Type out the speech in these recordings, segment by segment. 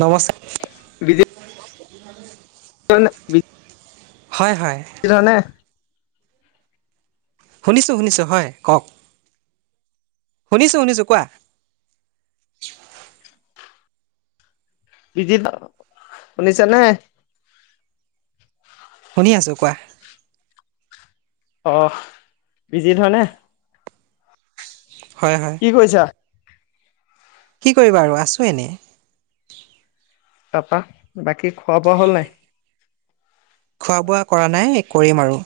নমস্ বিজিত [unintelligible] হয় [unintelligible] শুনিছোঁ শুনিছোঁ হয় কওক। শুনিছোঁ শুনিছোঁ কোৱা। বিজিত শুনিছা নে? শুনি আছো কোৱা। অহ, বিজিত হয়নেহ? হয় হয় কি কৰিছা? কি কৰিবা আৰু আছোঁ এনে। তাৰপা বাকী খোৱা-বোৱা হ'ল নাই? খোৱা-বোৱা কৰা নাই কৰিম আৰু।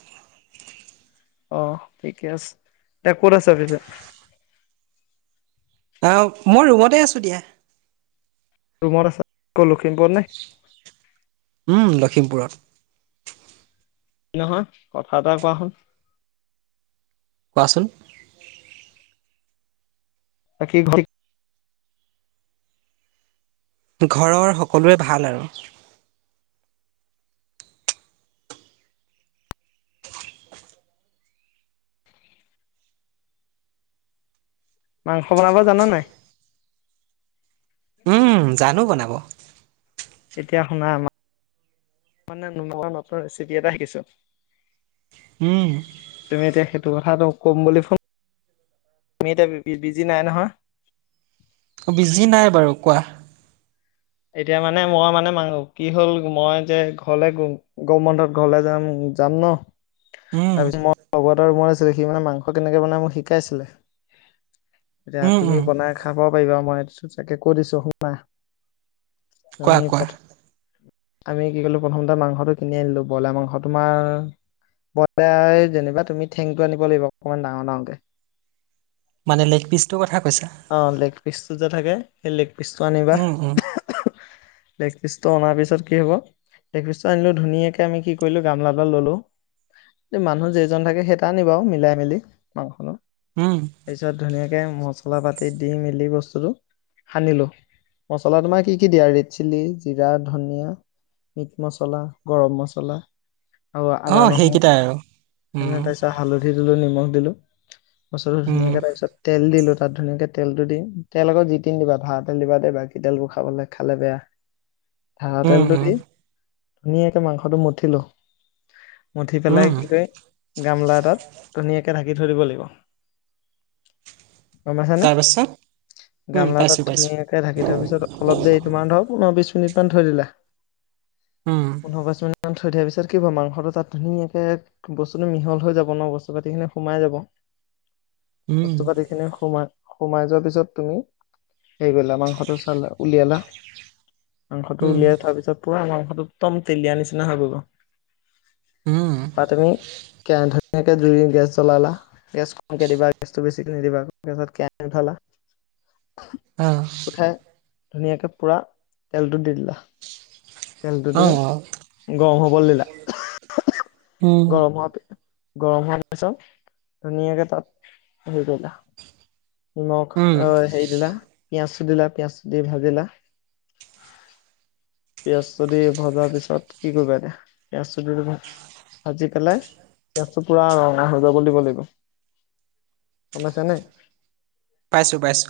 অহ, ঠিকে আছে। তিয়া ক'ত আছা পিছে? আ মই ৰুমতে আছো দিয়া। ৰুমত আছা, ক'ত লখিমপুৰত নেহ? উম, লখিমপুৰত। নহয়। কথা এটা কোৱা হোন। কোৱাচোন। বাকি ঘৰ ঘৰৰ সকলোৰে ভাল আৰু। মাংস বনাব জান' নাই? উম, জানো বনাব। এতিয়া শুনা আমা মানে নোৱাৰা নতুন ৰেচিপি এটা শিকিছোঁ। উম। তোৰ কথাটো ক'ম বুলি ফোন, আমি এতিয়া বি বিজি নাই নহয়। বিজি নাই বাৰু কোৱা। এতিয়া মানে মই মানে মাঙ কি হ'ল মই যে ঘৰলে গৰম বন্ধত ঘৰলে যাম। যাম নহ? উম তাৰপিছত মই লগৰ এটাৰ বনাইছি সি মানে মাংস কেনেকে বনাই মোক শিকাইছিলে। এতিয়া উম উম তুমি বনাই খাব পাৰিবা, মই চি-চাকে কৈ দিছো শুনাহ। কোৱা মি কোৱা পথ আমি কি কলো প্ৰথমতে মাংসটো কিনি আনিলো, বইলাৰ মাংস তোমাৰ বলাই যেনিবা তুমি ঠেংটো আনিব লাগিব অকমান ডাঙৰ-ডাঙৰকে। মানে লেগপিচটো কথা কৈছা অ', লেগ পিচটো যে থাকে, সেই লেগ পিচটো আনিবা। লেগপিচটো অনাৰ পিছত কি হ'ব? লেগপিচটো আনিলোঁ ধুনীয়াকে আমি কি কৰিলোঁ গামলাডাল ল'লোঁ। মানুহ যেইজন থাকে সেইটা আনিবা আৰু মিলাই-মেলি মাংসটো। তাৰ পিছত ধুনীয়াকে মচলা-পাতি দি মেলি বস্তুটো সানিলো, মচলা তোমাৰ কি কি দিয়া ৰেড চিলি, জিৰা, ধনিয়া মিট মচলা, গৰম মচলা। আৰু আদা, অঁ নহৰু, সেইকেইটাই আৰু এনে উম তাৰ পিছত হালধি দিলো, নিমখ দিলো। বস্তুটো উম ধুনীয়াকে তাৰপিছত তেল দিলো তাত ধুনীয়াকে তেলতো দিম, তেল আকৌ যিতি নিদিবা ভাল তেল দিবা দে, বাকী তেলবোৰ খাবলৈ খালে বেয়া। ভাল উম তেলটো উম দি ধুনীয়াকে মাংসটো মঠিলো। মঠি পেলাই উম কি কৰে গামলা এটাত ধুনিয়াকে থাক ধৰিব লাগিব। গম পাইছানে তাৰপাছত? উম গামলা পাইছো এটাত পাইছো ধুনীয়াকে ঢাকি থোৱাৰ পিছত অলপ দেৰি তিমানধৰ পোন্ধৰ বিশ তিনিটমান থৈ দিলে, উম পোন্ধৰ-বিশ মিনি ইমান থৈ দিয়া পিছত কি পাম, মাংসটো তাত ধুনীয়াকে বস্তুটো মিহল হৈ যাব ন' বস্তু পাতিখিনি সোমাই যাব। [inaudible] উম। মা সোমাই যোৱা পিছত তুমি সেই কৰিলা মাংসটো চালা উলিয়ালাহ। মাংসটো উম উলিয়াই থোৱা পিছত পুৰা মাংসটো তম তেলীয়াৰ নিচিনা হৈ ব'ব উম তা তুমি কেনধৰ নে এটা জুই গেছ জলালা গেছ কমকে গেছতটো বেছি [unintelligible] অ', ধুনীয়াকে পুৰা তেলটো দি দিলা। তেলটো অ দি গৰম হ'বলৈ দিলা উম গৰম হোৱাৰ পি গৰম হোৱাৰ পিছত ধুনীয়াকে তাত হেৰি কৰিবা। নিমখ উম আহ হেৰি দিলা পিয়াজটো দিলা পিয়াজ দি ভাজিলা। পিয়াজ দি ভজাৰ পিছত কি কৰিবা এতিয়া পিয়াজ দি। ভাজি পেলাই পিয়াজটো পুৰা ৰঙা হৈ যাব দিব লাগিব। সমাইছেনে। পাইছোঁ পাইছোঁ।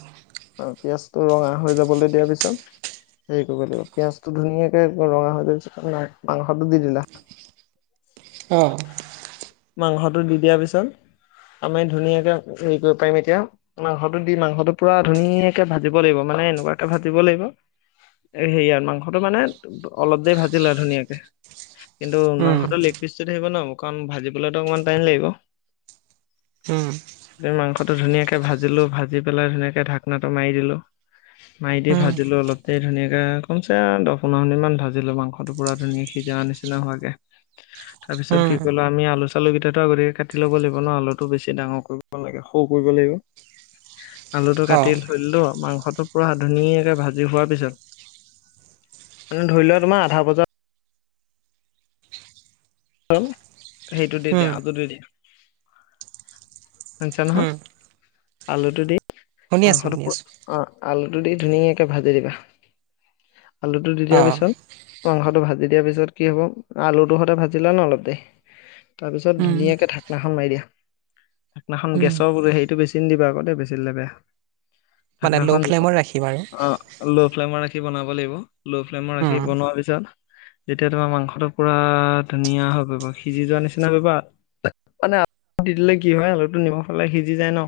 তোৰ ৰঙা হৈ যাবলৈ দিয়া পিছত। সে লাগিব পিয়াজটো ধুনীয়াকে ৰঙা হৈ যোৱা পিছত মাংসটো দি দিলা। অহ। মাংসটো দি দিয়াৰ পিছত। আমি ধুনীয়াকে হেৰি কৰিব পাৰিম এতিয়া মাংসটো দি মাংসটো পুৰা ধুনীয়াকে ভাজিব লাগিব মানে। মানে এনেকুৱাকে ভাজিব লাগিব। সেইয়া মাংসটো মানে অলপ দেৰি ভাজি লোৱা ধুনীয়াকে। কিন্তু উম মাংসটো লেকপিছটো থাকিব নহ কাৰণ ভাজিবলৈতো অকমান টাইম লাগিব। উম মাংসটো ধুনীয়াকে ভাজিলোঁ ভাজি পেলাই ধুনীয়াকে ঢাকনাটো মাৰি দিলোঁ। মাৰি দি উম ভাজিলোঁ অলপ দেৰি ধুনীয়াকে কমচে দহ পোন্ধৰ মিনিট মান ভাজিলোঁ মাংসটো পুৰা ধুনীয়া। যা নিচিনা হোৱাকে তাৰপিছত উম কি ক'লো আমি আলোচ। আলুকেইটাটো আগতীয়াকে কাটি ল'ব লাগিব নহ আলুটো বেছি ডাঙৰ কৰিব লাগে সৰু কৰিব লাগিব। আলুটো অ কাটি থৈ দিলো মাং। টোৰ পৰা ধুনীয়াকে ভাজি হোৱাৰ পিছত। মানে ধৰি লোৱা তোমাৰ আধা ভজাত। হ'ল সেইটোতে দিয়া উম আলুটো দিয়া। [unintelligible] নহয় উম আলুটো দি শুনি আছো মাংসটো শুনি আছো অ আলু। টো দি ধুনীয়াকে ভাজি দিবা আলুটো দি দিয়া অ পিছত মাংসটো ভাজি। দিয়াৰ পিছত কি হ'ব আলুটো সতে ভাজি লোৱা নহ অলপ দেৰি। তাৰপিছত উম ধুনীয়াকে ঢাকনাখন মাৰি দিয়া। সেইনাখন উম গেছৰ হেৰিটো বেচি নিদিবা আকৌ দেই বেছি দিলে বেয়া। মানে ঢাকনাখন ল' ফ্লেমত ৰাখিম আৰু অ ল'ফ্লেমৰ ৰাখি। ৰাখি বনাব লাগিব ল' ফ্লেমৰ ৰাখি উম বনোৱাৰ পিছত। যেতিয়া তোমাৰ মাংসটো পুৰা ধুনীয়া হৈ পৰিব সিজি যোৱা নিচিনা। [unintelligible] দি দিলে কি হয় আলুটো নিমখ পালে সিজি যায় নহ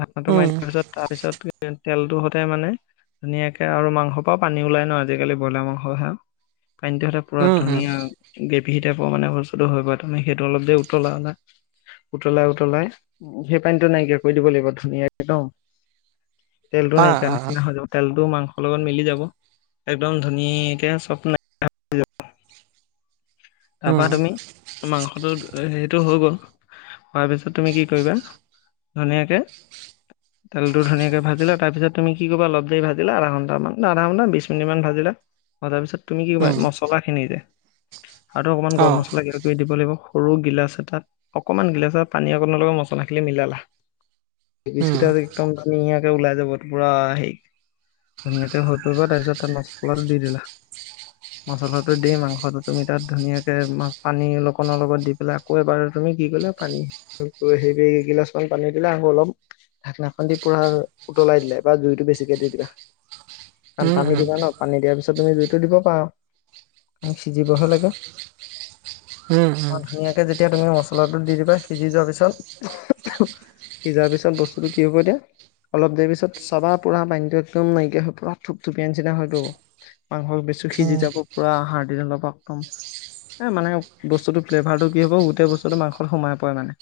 ঢাকনটো মাৰি উম দিয়াৰ পিছত তাৰপিছত। তেলটো সদায় মানে। ধুনীয়াকে আৰু মাংসৰ পৰাও পানী ওলাই নহ আজিকালি ব্ৰইলাৰ মাংসহে। [unintelligible] পুৰা উম উম ধুনীয়া। মিহি টাইপৰ মানে বস্তুটো হয়গৈ তাৰে সেইটো অলপ দেৰি উতলা। উতলাই উতলাই উম সেই পানীটো নাইকিয়া কৰি দিব লাগিব ধুনীয়াকে নহ। তেলটো অ নাইকিয়া অ নিচিনা হৈ যাব তেলটো মাংস। লগত মিলি যাব একদম ধুনীয়াকে স্বপ্ন। [unintelligible] তাৰপৰা উম তুমি মাংসটো হেৰিটো হৈ গ'ল। হোৱাৰ পিছত তুমি কি কৰিবা ধুনীয়াকে। তেলটো ধুনীয়াকে ভাজিলা তাৰপিছত তুমি কি কৰিবা অলপ দেৰি ভাজিলা আধা ঘণ্টামান আধা ঘণ্টা বিশ মিনিট মান ভাজিলা। অ তাৰপিছত তুমি কি কৰিবা উম মছলা খিনি দে। আৰু অকণমান অ গৰম মছলা [unintelligible] কৰি দিব লাগিব সৰু গিলাচ এটাত। অকণমান গিলাচত পানী অকণমান লগাই মচলাখিনি মিলালা। [unintelligible] উম কেইটা একদম ধুনীয়াকে ওলাই যাব পুৰা হেই। ধুনীয়াকে হৈ পৰিব তাৰপিছত তাৰ মাছলাটো দি দিলা। মছলাটো দ মাংসটো তুমি তাত ধুনীয়াকে মা পানী লোকনৰ লগত দি পেলাই আকৌ এবাৰ। তুমি কি গ'লো পানী সেই এগিলাচ মান পানী দিলে আকৌ অলপ ঢাকনাখন দি পুৰা উতলাই দিলে বা জুইতটো বেছিকে দি দিবা। কাৰণ উম পানী উম দিবা ন পানী দিয়াৰ পিছত তুমি জুইতটো দিব পাৰা। ম সিজিবহে লাগে উম উম উম অ, ধুনীয়াকে যেতিয়া তুমি মচল চলাটো দি দিবা সিজি যোৱাৰ পিছত সিজাৰ পিছত বস্তুটো কি হ'ব দিয়া। অলপ দেৰি পিছত চাবা পুৰা পানীতটো একদম নাইকিয়া হৈ পুৰা থুপথুপীয়া নিচিনা হয়তো মাংসেছি। সিজি যাব পুৰা আহাৰ দিন অলপ একদম। এই মানে বস্তুটোৰ ফ্লেভাৰটো কি হ'ব গোটেই বস্তুটো মাংসত সোমাই পৰে মানে।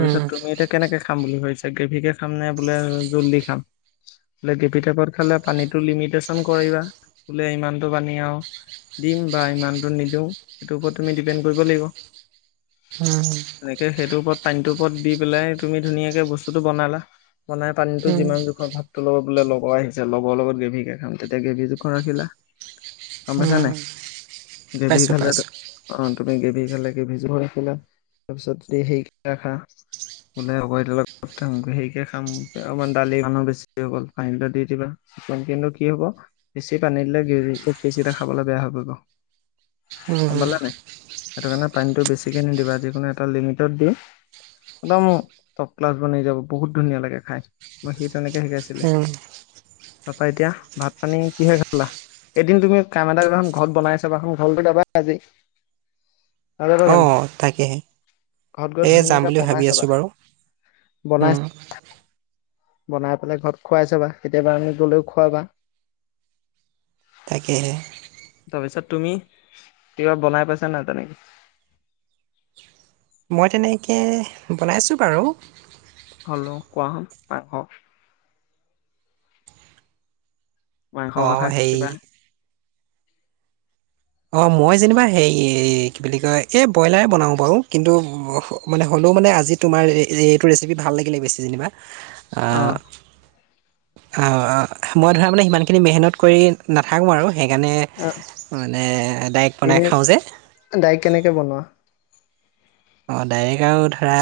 উম তুমি এতিয়া কেনেকে খাম বুলি ভাবিছা গ্ৰেভিকে খাম নে বোলে জলদি খাম। বোলে কেপি টেপত খালে পানীতটো লিমিটচন কৰিবা বোলে ইমানতটো পানী আৰু। দিম বা ইমানটো নিদিও সেইটোৰ ওপৰত তুমি ডিপেণ্ড কৰিব লাগিব। হম, এনেকে সেইটোৰ ওপৰত পানীটোৰ ওপৰত দি পেলাই তুমি ধুনীয়াকে বস্তুটো বনালা। বনাই উম পানীতো উম যিমান জোখৰ ভাতটো লব বোলে লগৰ আহিছে লগৰ লগত গ্ৰভী কেে খাম তেতিয়া গ্ৰেভী জোখ ৰাখিলা। [inaudible] উম, গেভি পাইছো খালে পাইছো অ, তুমি গেভি খালে গ্ৰেভি জুল ৰাখিলা তাৰপিছত হেৰি ৰাখা ওলাই আ সেইকে খামাৰ দালি মানুহ বেছি হৈ গ'ল পানীটা দি দিবা। ন কিন্তু কি হব বেছি পানী দিলে গ বেচিটা খাবলৈ বেয়া হৈ পৰিব উম সমালে নাই সেইটো কাৰণে পানীতটো বেছিকে নিদিবা যিকোনো এটা লিমিটত দি। একদম টপ ক্লাছ বনাই যাব বহুত ধুনীয়া লাগে খাই মই স তেনেকে শিকাইছিলে উম তাৰাপা এতিয়া ভাত পানী কিহে খালা। এদিন তুমি কামেটা কাখন ঘৰত বনাইছাবাখন ঘৰটো যাবা আজি ত, যাব অ জানো তাকেহে ঘৰত গৈ এ যাম ধুনীয়াকে বুলি বনাই ভাবি আছো চাবা। বাৰু বনাই উম বনাই পেলাই ঘৰত খুৱাই চাবা কেতিয়াবা আমি গলেও খোৱাবা। তাকে তাৰপিছত তুমি কিবা বনাই পাইছা নাই তেনেকে মই তেনেকৈ বনাইছো বাৰু। হ্লো কোৱা হ পাৰ [unintelligible] মাংসৰ অ কথা হেৰি কিবা অ', মই যেনিবা হে, কি বুলি কয় এই ব্ৰইলাৰে বনাওঁ বাৰু কিন্তু মানে মানে আজি তোমাৰ এইটো ৰেচিপি ভাল লাগিলে বেছি যেনিবা। অ - অ মই ধৰা মানে সিমান খিনি মেহনত কৰি নাথাকো আৰু। সেইকাৰণে অ মানে ডাইৰেক্ট এনে বনাই খাও যে। ডাইৰেক্ট কেনেকে বনোৱা অ, ডাইৰেক্ট আৰু ধৰা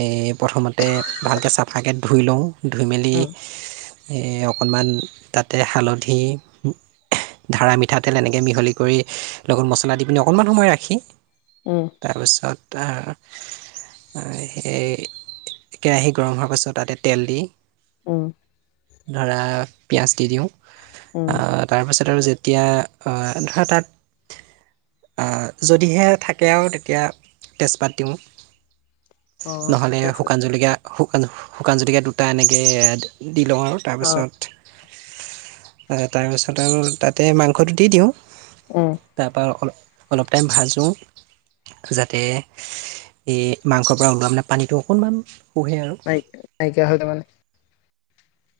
এই প্ৰথমতে ভালকৈ চাফাকৈ ধুই লও। ধুই মেলি উম অকণমান তাতে হালধি ধৰা মিঠাতেল এনেকৈ মিহলি কৰি লগত মছলা দি পিনি অকণমান সময় ৰাখি। উম তাৰপিছত আহ সেই। কেৰাহী গৰম হোৱাৰ পাছত তাতে তেল দি। উম, ধৰা পিয়াজ দি দিও উম তাৰপিছত আৰু। তেতিয়া ধৰা তাত যদিহে থাকে আৰু তেতিয়া তেজপাত দিও অ নহ'লে ঠিকে আছে শুকান জলকীয় গোলান। শুকান - শুকান জতিকীয়া দুটা এনেকৈ দি লও আৰু অ তাৰপিছত। তাৰপিছত আৰু তাতে মাংসটো দি দিও। উম তাৰপ - অলপ টাইম ভাজো তাতে এই মাংসৰ পৰা ওলোৱা মানে পানীটো অকণমান শুহে আৰু নাই নাইকিয়া হয় তাৰ মানে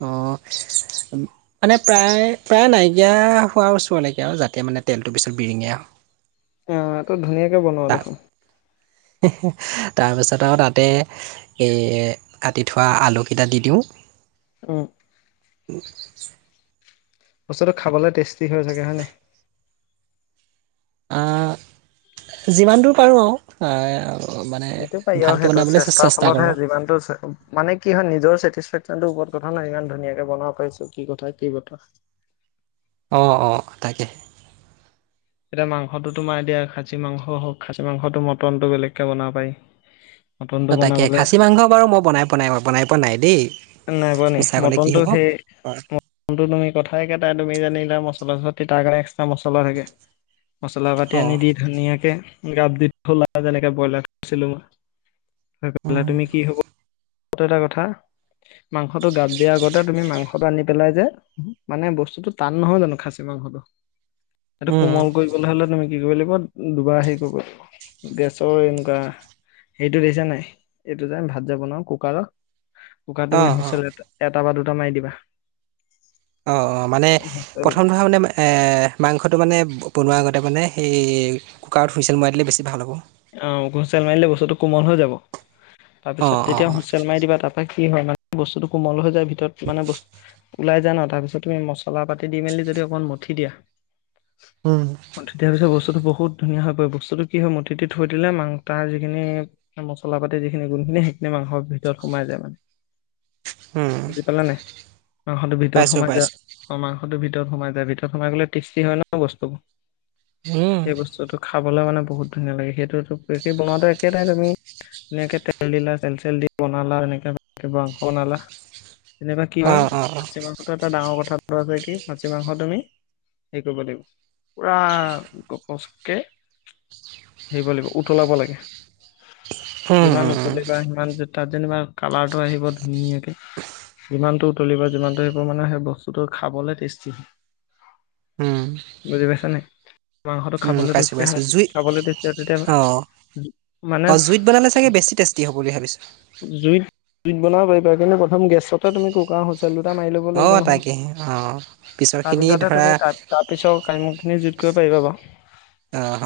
অ মানে প্ৰায় প্ৰায় নাইকিয়া হোৱাৰ ওচৰলৈকে আৰু যাতে মানে তেলটোৰ পিছত বিৰিঙিয়া অহ অহ আকৌ ধুনীয়াকে বনোৱা দেখোন [inaudible] হে হো তাৰপিছত আৰু তাতে এই কাটি থোৱা আলুকেইটা দি দিওঁ অ উ বস্তুটো খাবলে টেষ্টি হৈ থাকে হয় নাই অহ যিমান দূৰ পাৰো আওঁ- সিটো পাই আৰু সেইটো চেষ্টাৰ ফলতহে কৰো যিমানটো মানে কি হয় নিজৰ চেটি [unintelligible] টো ওপৰত কথা নাই ইমান ধুনীয়াকে বনাব পাৰিছো কি কথা কি বথা অ অ তাকে [inaudible] এতিয়া মাংসটো তোমাৰ দিয়া খাচী মাংস হওক খাচী মাংসতো মটনটো বেলেগকে বনাব পাৰি [unintelligible] অ তাকে বনাবলে খাচী মাংস বাৰু মই বনাই পনাই বনাই পোৱা নাই দেই নাই বোনি মিছা ক'লে কি মটনটো হ'ব সেই মটনটো তুমি কথাই কে তাই তুমি জানিলা মচলা যত তাৰ কাৰণে এক্সট্ৰা মছলা থাকে মছলা পাতি অ আনি দি ধুনীয়াকে গাপ দি থলা যেনেকে ব্ৰইলাৰ কৰিছিলো মই উম তুমি কি হব টো এটা কথা মাংসটো গাপ দিয়া আগতে তুমি মাংসটো আনি পেলাই যে মানে বস্তুতটো টান নহয় জানো খাচী মাংসটো এইটো উম কোমল কৰিবলৈ হলে তুমি কি কৰিব লাগিব দুবাৰ হেৰি কৰিব লাগি গেছৰ এনেকুৱা সেইটো দিছানে নাই এইটো যে ভাত যে বনাওঁ কুকাৰৰ কুকাৰট অ তুমি অ হুচেল এটা বা দুটা মাৰি দিবা অ অ মানে হুইচেল প্ৰথমটোথা মানে মাংসটো মানে বনোৱা আগতে ত মানে সেই কুকাৰত শুইচেল মৱাই দিলে বেছি ভাল হ'ব অ হুইচেল মাৰিলে বস্তুটো কোমল হৈ যাব অ তাৰপিছত অ তেতিয়া অ হুইচেল মাৰি দিবা তাপা- কি হয় মানে বস্তুতটো কোমল হৈ যায় ভিতৰত মানে্ ব ওলাই যায় ন তাৰপিছত তুমি মছলা পাতি দি মেলি যদি অকণ মঠি দিয়া উম তেতিয়া পিছে বস্তুতটো বহুত ধুনীয়া হয় পৰিব বস্তুটো কি হয় মতি থৈ দিলে মাং তাৰ যিখিনি মছলা পাতি যিখিনি গুণখিনি সেইখিনি মাংসৰ ভিতৰত সোমাই যায় মানে উম বুজি পালা নে মাংসটো ভিতৰত পাইছো সোমাই পাইছো যোৱা মাংসটো ভিতৰতূ ভিতৰত সোমাই যায় ভিতৰত সোমাই গলে টেষ্টি হয় ন বস্তুবোৰ উম সেই বস্তুটো খা খাবলৈ মানে বহুত ধুনীয়া লাগে সেইটো বনোৱাটো একেটাই তুমি এনেকে তেল দিলা তেল চেল দি বনালা এনেকে বনালা যেনেকুৱা কি অ হয় অ অ খাচী মাংসটো এটা ডাঙৰ কথাটো আছে কি খাচী মাংস তুমি হেৰি কৰিব লাগিব পুৰা গপচকে [inaudible] হেব লাগিব উতলাব লাগে উম যিমান উম উম উতলিবা সিমান তাত যেনিবা কালাৰটো আহিব ধুনীয়াকে যিমানটো উতলিব যিমানটো আহিব মানে সেই বস্তুটো খাবলে টেষ্টি হয় উম বুজি পাইছা নাই মাংসটো উম খাবলৈ পাইছো চেষ্টি পাইছো হয় জুই খাবলৈ তেতিয়া অ মানে অ জুইত বনালে চাগে বেছি টেষ্টি হ'ব বুলি ভাবিছো জুইত জুই বনাব পাৰিবা কি প্ৰথম গেছতে তুমি কুকাৰ [unintelligible] টা মাৰি লব অ লাগিব তাকেহে অ নহয় পিছৰ খিনি তাৰপিছতহে ধৰা তুমি তাৰপিছত কাহিনি খিনি কৰিব পাৰিবা বাৰু অ হ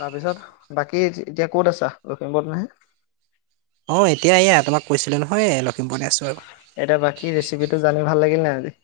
তাৰপিছত বাকী এতিয়া ক'ত আছা লখিমপুৰত নে অ এতিয়া এয়া তোমাক কৈছিলো নহয় লক্ষী এতিয়া বাকী ৰেচিপিটো জানি ভাল লাগিল নে আজি